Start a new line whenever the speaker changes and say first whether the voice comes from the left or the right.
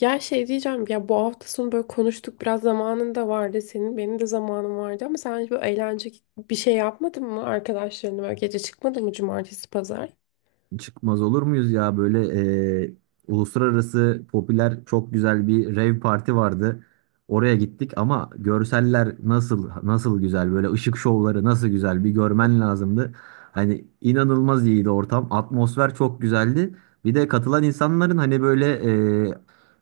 left: Ya şey diyeceğim ya, bu hafta sonu böyle konuştuk, biraz zamanın da vardı, senin benim de zamanım vardı, ama sen hiç böyle eğlence bir şey yapmadın mı arkadaşlarınla, böyle gece çıkmadın mı cumartesi pazar?
right: Çıkmaz olur muyuz ya böyle e, uluslararası popüler çok güzel bir rave parti vardı. Oraya gittik ama görseller nasıl nasıl güzel böyle ışık şovları nasıl güzel bir görmen lazımdı. Hani inanılmaz iyiydi ortam. Atmosfer çok güzeldi. Bir de katılan insanların hani böyle e,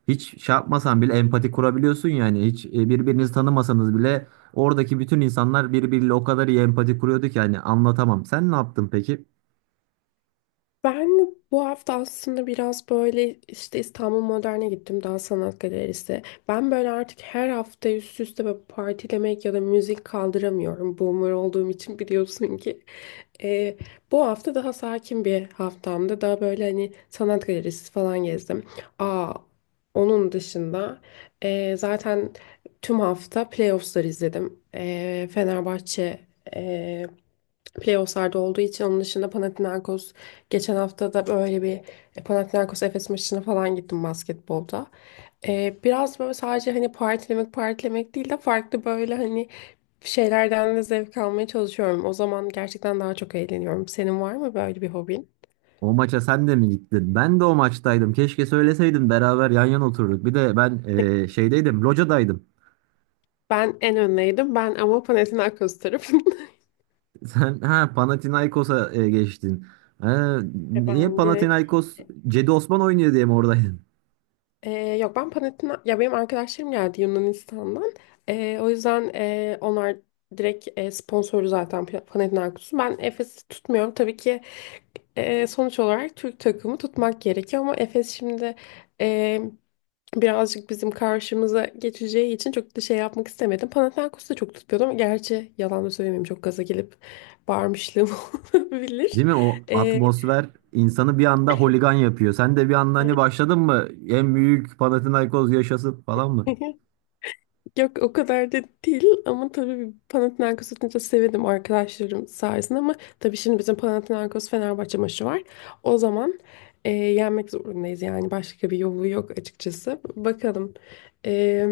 right: hiç şey yapmasan bile empati kurabiliyorsun yani birbirinizi tanımasanız bile oradaki bütün insanlar birbiriyle o kadar iyi empati kuruyordu ki hani anlatamam. Sen ne yaptın peki?
left: Ben bu hafta aslında biraz böyle işte İstanbul Modern'e gittim, daha sanat galerisi. Ben böyle artık her hafta üst üste böyle partilemek ya da müzik kaldıramıyorum. Boomer olduğum için biliyorsun ki. Ee, Bu hafta daha sakin bir haftamdı. Daha böyle hani sanat galerisi falan gezdim. Aa, Onun dışında zaten tüm hafta playoffs'ları izledim. Fenerbahçe playofflarda olduğu için, onun dışında Panathinaikos, geçen hafta da böyle bir Panathinaikos Efes maçına falan gittim basketbolda. Biraz böyle sadece hani partilemek partilemek değil de farklı böyle hani şeylerden de zevk almaya çalışıyorum. O zaman gerçekten daha çok eğleniyorum. Senin var mı böyle bir hobin?
right: O maça sen de mi gittin? Ben de o maçtaydım. Keşke söyleseydin beraber yan yana otururduk. Bir de ben şeydeydim, locadaydım.
left: Ben en önleydim. Ben ama Panathinaikos tarafındayım.
right: Sen ha Panathinaikos'a geçtin. Ha, niye
left: Ben direkt
right: Panathinaikos
left: e,
right: Cedi Osman oynuyor diye mi oradaydın?
left: Ee, Yok, ben Panathina ya benim arkadaşlarım geldi Yunanistan'dan. O yüzden onlar direkt, sponsoru zaten Panathinaikos'un. Ben Efes'i tutmuyorum. Tabii ki sonuç olarak Türk takımı tutmak gerekiyor ama Efes şimdi e, birazcık bizim karşımıza geçeceği için çok da şey yapmak istemedim. Panathinaikos'u da çok tutmuyordum. Gerçi yalan da söylemeyeyim, çok gaza gelip bağırmışlığım olabilir.
right: Değil mi? O
left: Ee,
right: atmosfer insanı bir anda holigan yapıyor. Sen de bir anda hani
left: evet.
right: başladın mı? En büyük Panathinaikos yaşasın falan mı?
left: Yok, o kadar da değil ama tabii Panathinaikos tutunca sevindim arkadaşlarım sayesinde, ama tabii şimdi bizim Panathinaikos Fenerbahçe maçı var. O zaman yenmek zorundayız yani, başka bir yolu yok açıkçası. Bakalım. E,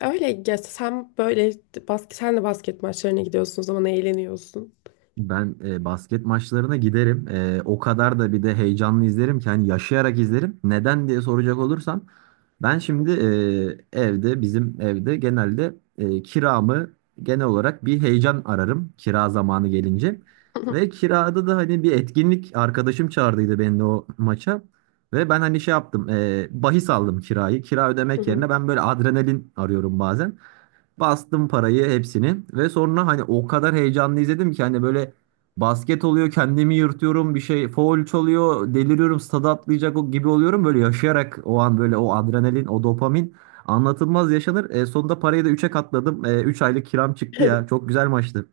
left: Öyle ya, sen böyle sen de basket maçlarına gidiyorsun, o zaman eğleniyorsun.
right: Ben basket maçlarına giderim. O kadar da bir de heyecanlı izlerim ki hani yaşayarak izlerim. Neden diye soracak olursam ben şimdi, e, evde bizim evde genelde kiramı genel olarak bir heyecan ararım kira zamanı gelince. Ve kirada da hani bir etkinlik arkadaşım çağırdıydı beni de o maça. Ve ben hani şey yaptım, bahis aldım kirayı. Kira
left: Hı
right: ödemek yerine
left: hı.
right: ben böyle adrenalin arıyorum bazen. Bastım parayı hepsini ve sonra hani o kadar heyecanlı izledim ki hani böyle basket oluyor kendimi yırtıyorum bir şey foul çalıyor deliriyorum stada atlayacak o gibi oluyorum böyle yaşayarak o an böyle o adrenalin o dopamin anlatılmaz yaşanır. Sonunda parayı da üçe katladım. Üç aylık kiram çıktı ya çok güzel maçtı.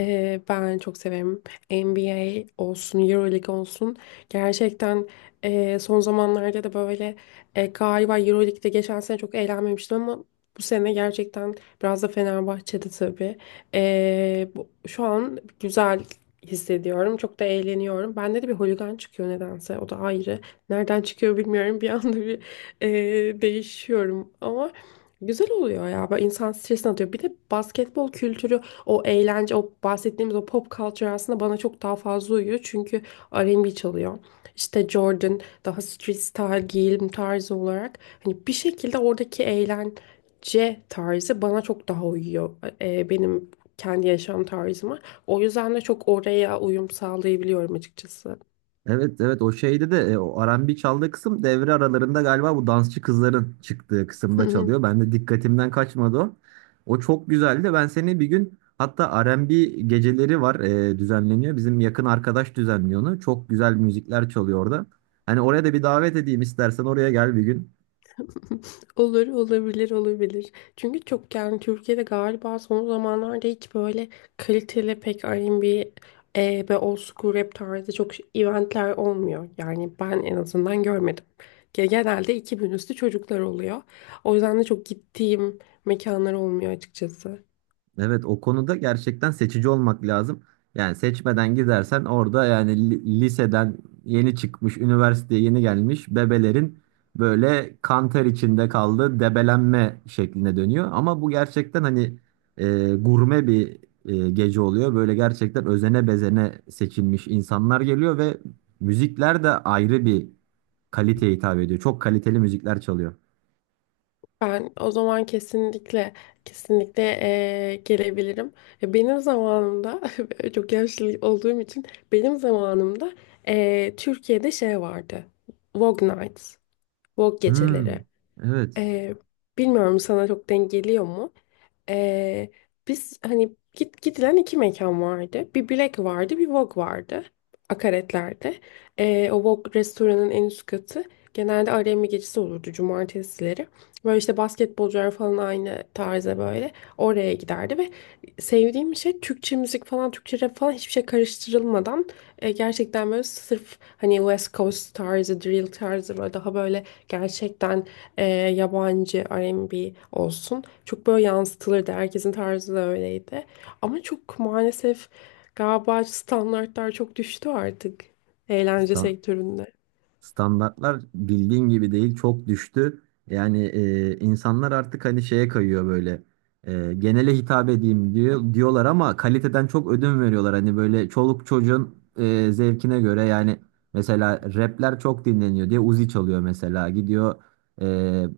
left: Ben çok severim. NBA olsun, EuroLeague olsun. Gerçekten son zamanlarda da böyle, galiba EuroLeague'de geçen sene çok eğlenmemiştim ama bu sene gerçekten, biraz da Fenerbahçe'de tabii. Şu an güzel hissediyorum. Çok da eğleniyorum. Bende de bir holigan çıkıyor nedense. O da ayrı. Nereden çıkıyor bilmiyorum. Bir anda bir değişiyorum ama güzel oluyor ya. Böyle insan stresini atıyor. Bir de basketbol kültürü, o eğlence, o bahsettiğimiz o pop culture aslında bana çok daha fazla uyuyor. Çünkü R&B çalıyor. İşte Jordan, daha street style giyim tarzı olarak. Hani bir şekilde oradaki eğlence tarzı bana çok daha uyuyor. Benim kendi yaşam tarzıma. O yüzden de çok oraya uyum sağlayabiliyorum açıkçası.
right: Evet, evet, o şeyde de o R&B çaldığı kısım devre aralarında galiba bu dansçı kızların çıktığı kısımda çalıyor. Ben de dikkatimden kaçmadı o. O çok güzeldi. Ben seni bir gün hatta R&B geceleri var, düzenleniyor. Bizim yakın arkadaş düzenliyor onu. Çok güzel müzikler çalıyor orada. Hani oraya da bir davet edeyim istersen, oraya gel bir gün.
left: Olur, olabilir, olabilir. Çünkü çok yani Türkiye'de galiba son zamanlarda hiç böyle kaliteli pek R&B ve old school rap tarzı çok eventler olmuyor. Yani ben en azından görmedim. Genelde 2000 üstü çocuklar oluyor. O yüzden de çok gittiğim mekanlar olmuyor açıkçası.
right: Evet, o konuda gerçekten seçici olmak lazım. Yani seçmeden gidersen orada yani liseden yeni çıkmış, üniversiteye yeni gelmiş bebelerin böyle kanter içinde kaldığı debelenme şekline dönüyor. Ama bu gerçekten hani gurme bir gece oluyor. Böyle gerçekten özene bezene seçilmiş insanlar geliyor ve müzikler de ayrı bir kaliteye hitap ediyor. Çok kaliteli müzikler çalıyor.
left: Ben o zaman kesinlikle kesinlikle gelebilirim. Benim zamanımda, çok yaşlı olduğum için, benim zamanımda Türkiye'de şey vardı. Vogue Nights, Vogue
right: Hmm,
left: geceleri.
right: evet.
left: Eee, Bilmiyorum, sana çok denk geliyor mu? Ee, Biz hani gidilen iki mekan vardı. Bir Black vardı, bir Vogue vardı. Akaretler'de. O Vogue restoranın en üst katı. Genelde R&B gecesi olurdu cumartesileri. Böyle işte basketbolcular falan aynı tarza böyle. Oraya giderdi ve sevdiğim şey, Türkçe müzik falan, Türkçe rap falan hiçbir şey karıştırılmadan, gerçekten böyle sırf hani West Coast tarzı, drill tarzı, böyle daha böyle gerçekten yabancı R&B olsun. Çok böyle yansıtılırdı. Herkesin tarzı da öyleydi. Ama çok maalesef galiba standartlar çok düştü artık eğlence sektöründe.
right: Standartlar bildiğin gibi değil, çok düştü. Yani insanlar artık hani şeye kayıyor böyle. Genele hitap edeyim diyorlar ama kaliteden çok ödün veriyorlar. Hani böyle çoluk çocuğun zevkine göre yani mesela rapler çok dinleniyor diye Uzi çalıyor mesela. Gidiyor, e,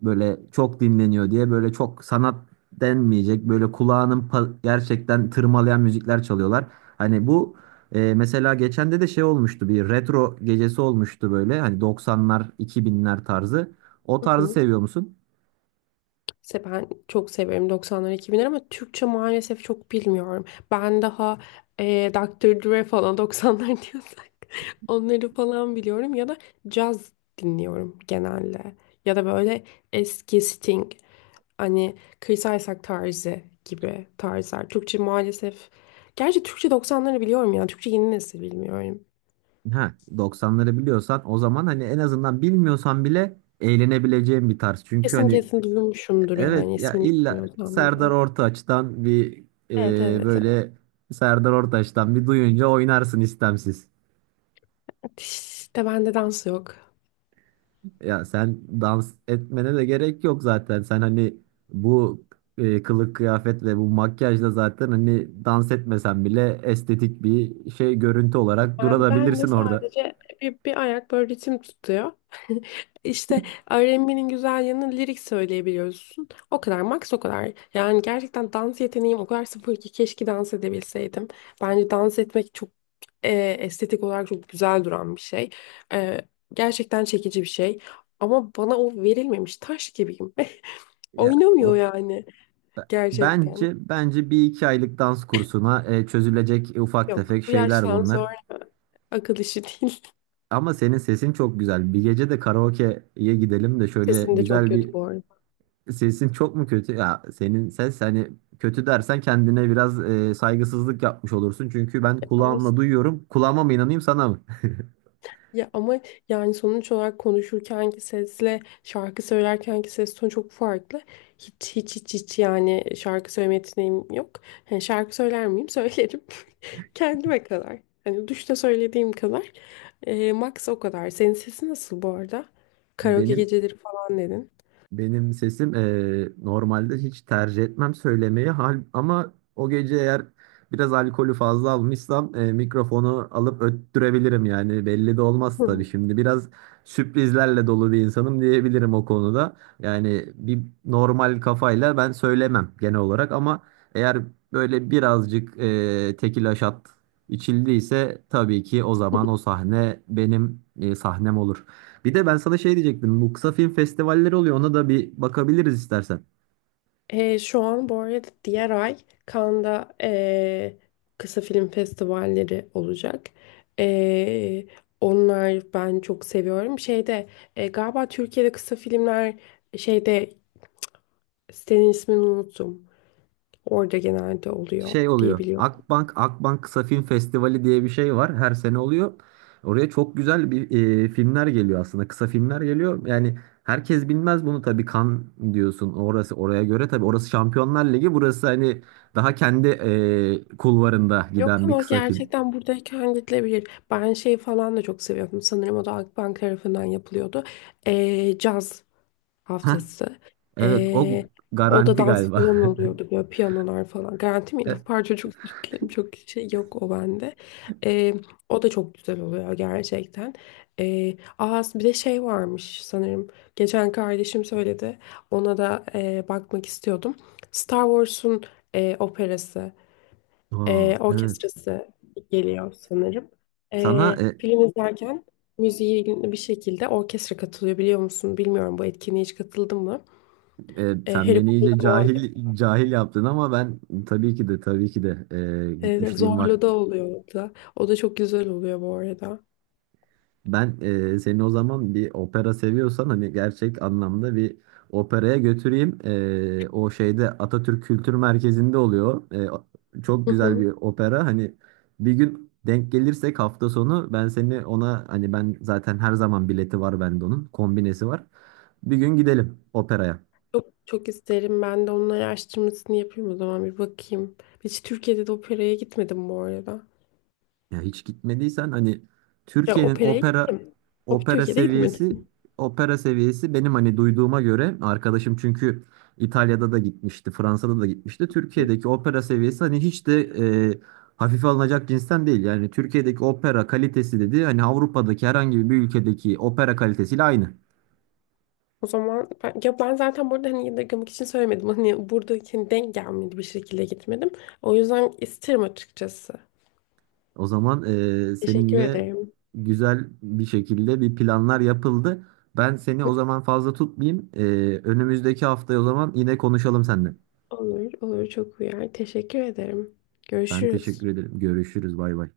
right: böyle çok dinleniyor diye böyle çok sanat denmeyecek böyle kulağının gerçekten tırmalayan müzikler çalıyorlar. Hani bu mesela geçen de şey olmuştu, bir retro gecesi olmuştu böyle hani 90'lar 2000'ler tarzı. O tarzı seviyor musun?
left: Ben çok severim 90'lar 2000'ler ama Türkçe maalesef çok bilmiyorum. Ben daha Dr. Dre falan, 90'lar diyorsak, onları falan biliyorum, ya da caz dinliyorum genelde. Ya da böyle eski Sting, hani Chris Isaak tarzı gibi tarzlar. Türkçe maalesef, gerçi Türkçe 90'ları biliyorum ya, Türkçe yeni nesil bilmiyorum.
right: Ha, 90'ları biliyorsan o zaman hani en azından bilmiyorsan bile eğlenebileceğin bir tarz. Çünkü
left: Kesin
right: hani
left: kesin duymuşumdur
right: evet,
left: yani,
right: ya
left: ismini
right: illa
left: bilmiyorsam
right: Serdar
left: bile.
right: Ortaç'tan bir
left: Evet
right: e,
left: evet evet.
right: böyle Serdar Ortaç'tan bir duyunca oynarsın istemsiz.
left: İşte bende dans yok.
right: Ya sen dans etmene de gerek yok zaten. Sen hani bu kılık kıyafet ve bu makyajla zaten hani dans etmesen bile estetik bir şey, görüntü olarak
left: Ben de
right: durabilirsin orada.
left: sadece bir ayak böyle ritim tutuyor. İşte R&B'nin güzel yanı lirik söyleyebiliyorsun. O kadar, max o kadar. Yani gerçekten dans yeteneğim o kadar sıfır ki, keşke dans edebilseydim. Bence dans etmek çok estetik olarak çok güzel duran bir şey. E, Gerçekten çekici bir şey. Ama bana o verilmemiş, taş gibiyim.
right: Ya
left: Oynamıyor
right: o
left: yani
right: b-
left: gerçekten.
right: bence bir iki aylık dans kursuna çözülecek ufak
left: Yok,
right: tefek
left: bu
right: şeyler
left: yaştan
right: bunlar.
left: sonra akıl işi değil.
right: Ama senin sesin çok güzel. Bir gece de karaoke'ye gidelim de şöyle
left: Sesim de çok
right: güzel bir...
left: kötü bu arada.
right: Sesin çok mu kötü? Ya senin ses hani kötü dersen kendine biraz saygısızlık yapmış olursun. Çünkü ben
left: Ama.
right: kulağımla duyuyorum. Kulağıma mı inanayım sana mı?
left: Ya ama yani sonuç olarak konuşurkenki sesle şarkı söylerkenki ses tonu çok farklı. Hiç hiç hiç hiç yani şarkı söyleme yeteneğim yok. Yani şarkı söyler miyim? Söylerim. Kendime kadar. Hani duşta söylediğim kadar. Max o kadar. Senin sesi nasıl bu arada? Karaoke
right: Benim
left: geceleri falan dedin.
right: Benim sesim normalde hiç tercih etmem söylemeyi hal, ama o gece eğer biraz alkolü fazla almışsam mikrofonu alıp öttürebilirim yani belli de olmaz tabii,
left: Hı.
right: şimdi biraz sürprizlerle dolu bir insanım diyebilirim o konuda. Yani bir normal kafayla ben söylemem genel olarak, ama eğer böyle birazcık tekila şat içildiyse tabii ki o zaman o sahne benim, sahnem olur. Bir de ben sana şey diyecektim. Bu kısa film festivalleri oluyor. Ona da bir bakabiliriz istersen.
left: Şu an bu arada diğer ay Cannes'da kısa film festivalleri olacak. Ee, Onlar ben çok seviyorum. Şeyde, galiba Türkiye'de kısa filmler, şeyde, sitenin ismini unuttum. Orada genelde oluyor
right: Şey oluyor,
left: diyebiliyorum.
right: Akbank Kısa Film Festivali diye bir şey var. Her sene oluyor. Oraya çok güzel bir, filmler geliyor aslında. Kısa filmler geliyor. Yani herkes bilmez bunu tabii. Kan diyorsun. Orası oraya göre tabii. Orası Şampiyonlar Ligi. Burası hani daha kendi kulvarında
left: Yok
right: giden bir
left: ama
right: kısa film.
left: gerçekten buradayken gidilebilir. Ben şey falan da çok seviyordum. Sanırım o da Akbank tarafından yapılıyordu. Caz
right: Hah,
left: haftası.
right: evet, o
left: Ee, O da
right: Garanti
left: dans
right: galiba.
left: falan oluyordu, böyle piyanolar falan. Garanti miydi?
right: E,
left: Parça çok özür dilerim. Çok şey yok o bende. Ee, O da çok güzel oluyor gerçekten. Bir de şey varmış sanırım. Geçen kardeşim söyledi. Ona da bakmak istiyordum. Star Wars'un operası,
right: aa, evet.
left: orkestrası geliyor sanırım.
right: Sana
left: Film izlerken müziği bir şekilde orkestra katılıyor, biliyor musun? Bilmiyorum, bu etkinliğe hiç katıldın mı?
right: Sen
left: Harry
right: beni
left: Potter'da
right: iyice
left: falan,
right: cahil cahil yaptın ama ben tabii ki de, tabii ki de gitmişliğim var.
left: Zorlu'da oluyor o da. O da çok güzel oluyor bu arada.
right: Ben seni o zaman, bir opera seviyorsan hani gerçek anlamda bir operaya götüreyim. O şeyde, Atatürk Kültür Merkezi'nde oluyor. Çok
left: Hı
right: güzel
left: hı.
right: bir opera. Hani bir gün denk gelirsek hafta sonu ben seni ona, hani ben zaten her zaman bileti var bende, onun kombinesi var. Bir gün gidelim operaya.
left: Çok, çok isterim. Ben de onun araştırmasını yapayım o zaman, bir bakayım. Hiç Türkiye'de de operaya gitmedim bu arada.
right: Ya hiç gitmediysen hani
left: Ya
right: Türkiye'nin
left: operaya gittim.
right: opera
left: Türkiye'de
right: seviyesi
left: gitmedim.
right: opera seviyesi benim hani duyduğuma göre arkadaşım, çünkü İtalya'da da gitmişti, Fransa'da da gitmişti. Türkiye'deki opera seviyesi hani hiç de e, hafife alınacak cinsten değil. Yani Türkiye'deki opera kalitesi dedi hani Avrupa'daki herhangi bir ülkedeki opera kalitesiyle aynı.
left: O zaman ben, ya ben zaten burada hani yadırgamak için söylemedim. Hani buradaki, hani denk gelmedi bir şekilde gitmedim. O yüzden isterim açıkçası.
right: O zaman
left: Teşekkür
right: seninle
left: ederim.
right: güzel bir şekilde bir planlar yapıldı. Ben seni o zaman fazla tutmayayım. Önümüzdeki haftaya o zaman yine konuşalım seninle.
left: Olur, olur, çok uyar. Teşekkür ederim.
right: Ben teşekkür
left: Görüşürüz.
right: ederim. Görüşürüz. Bay bay.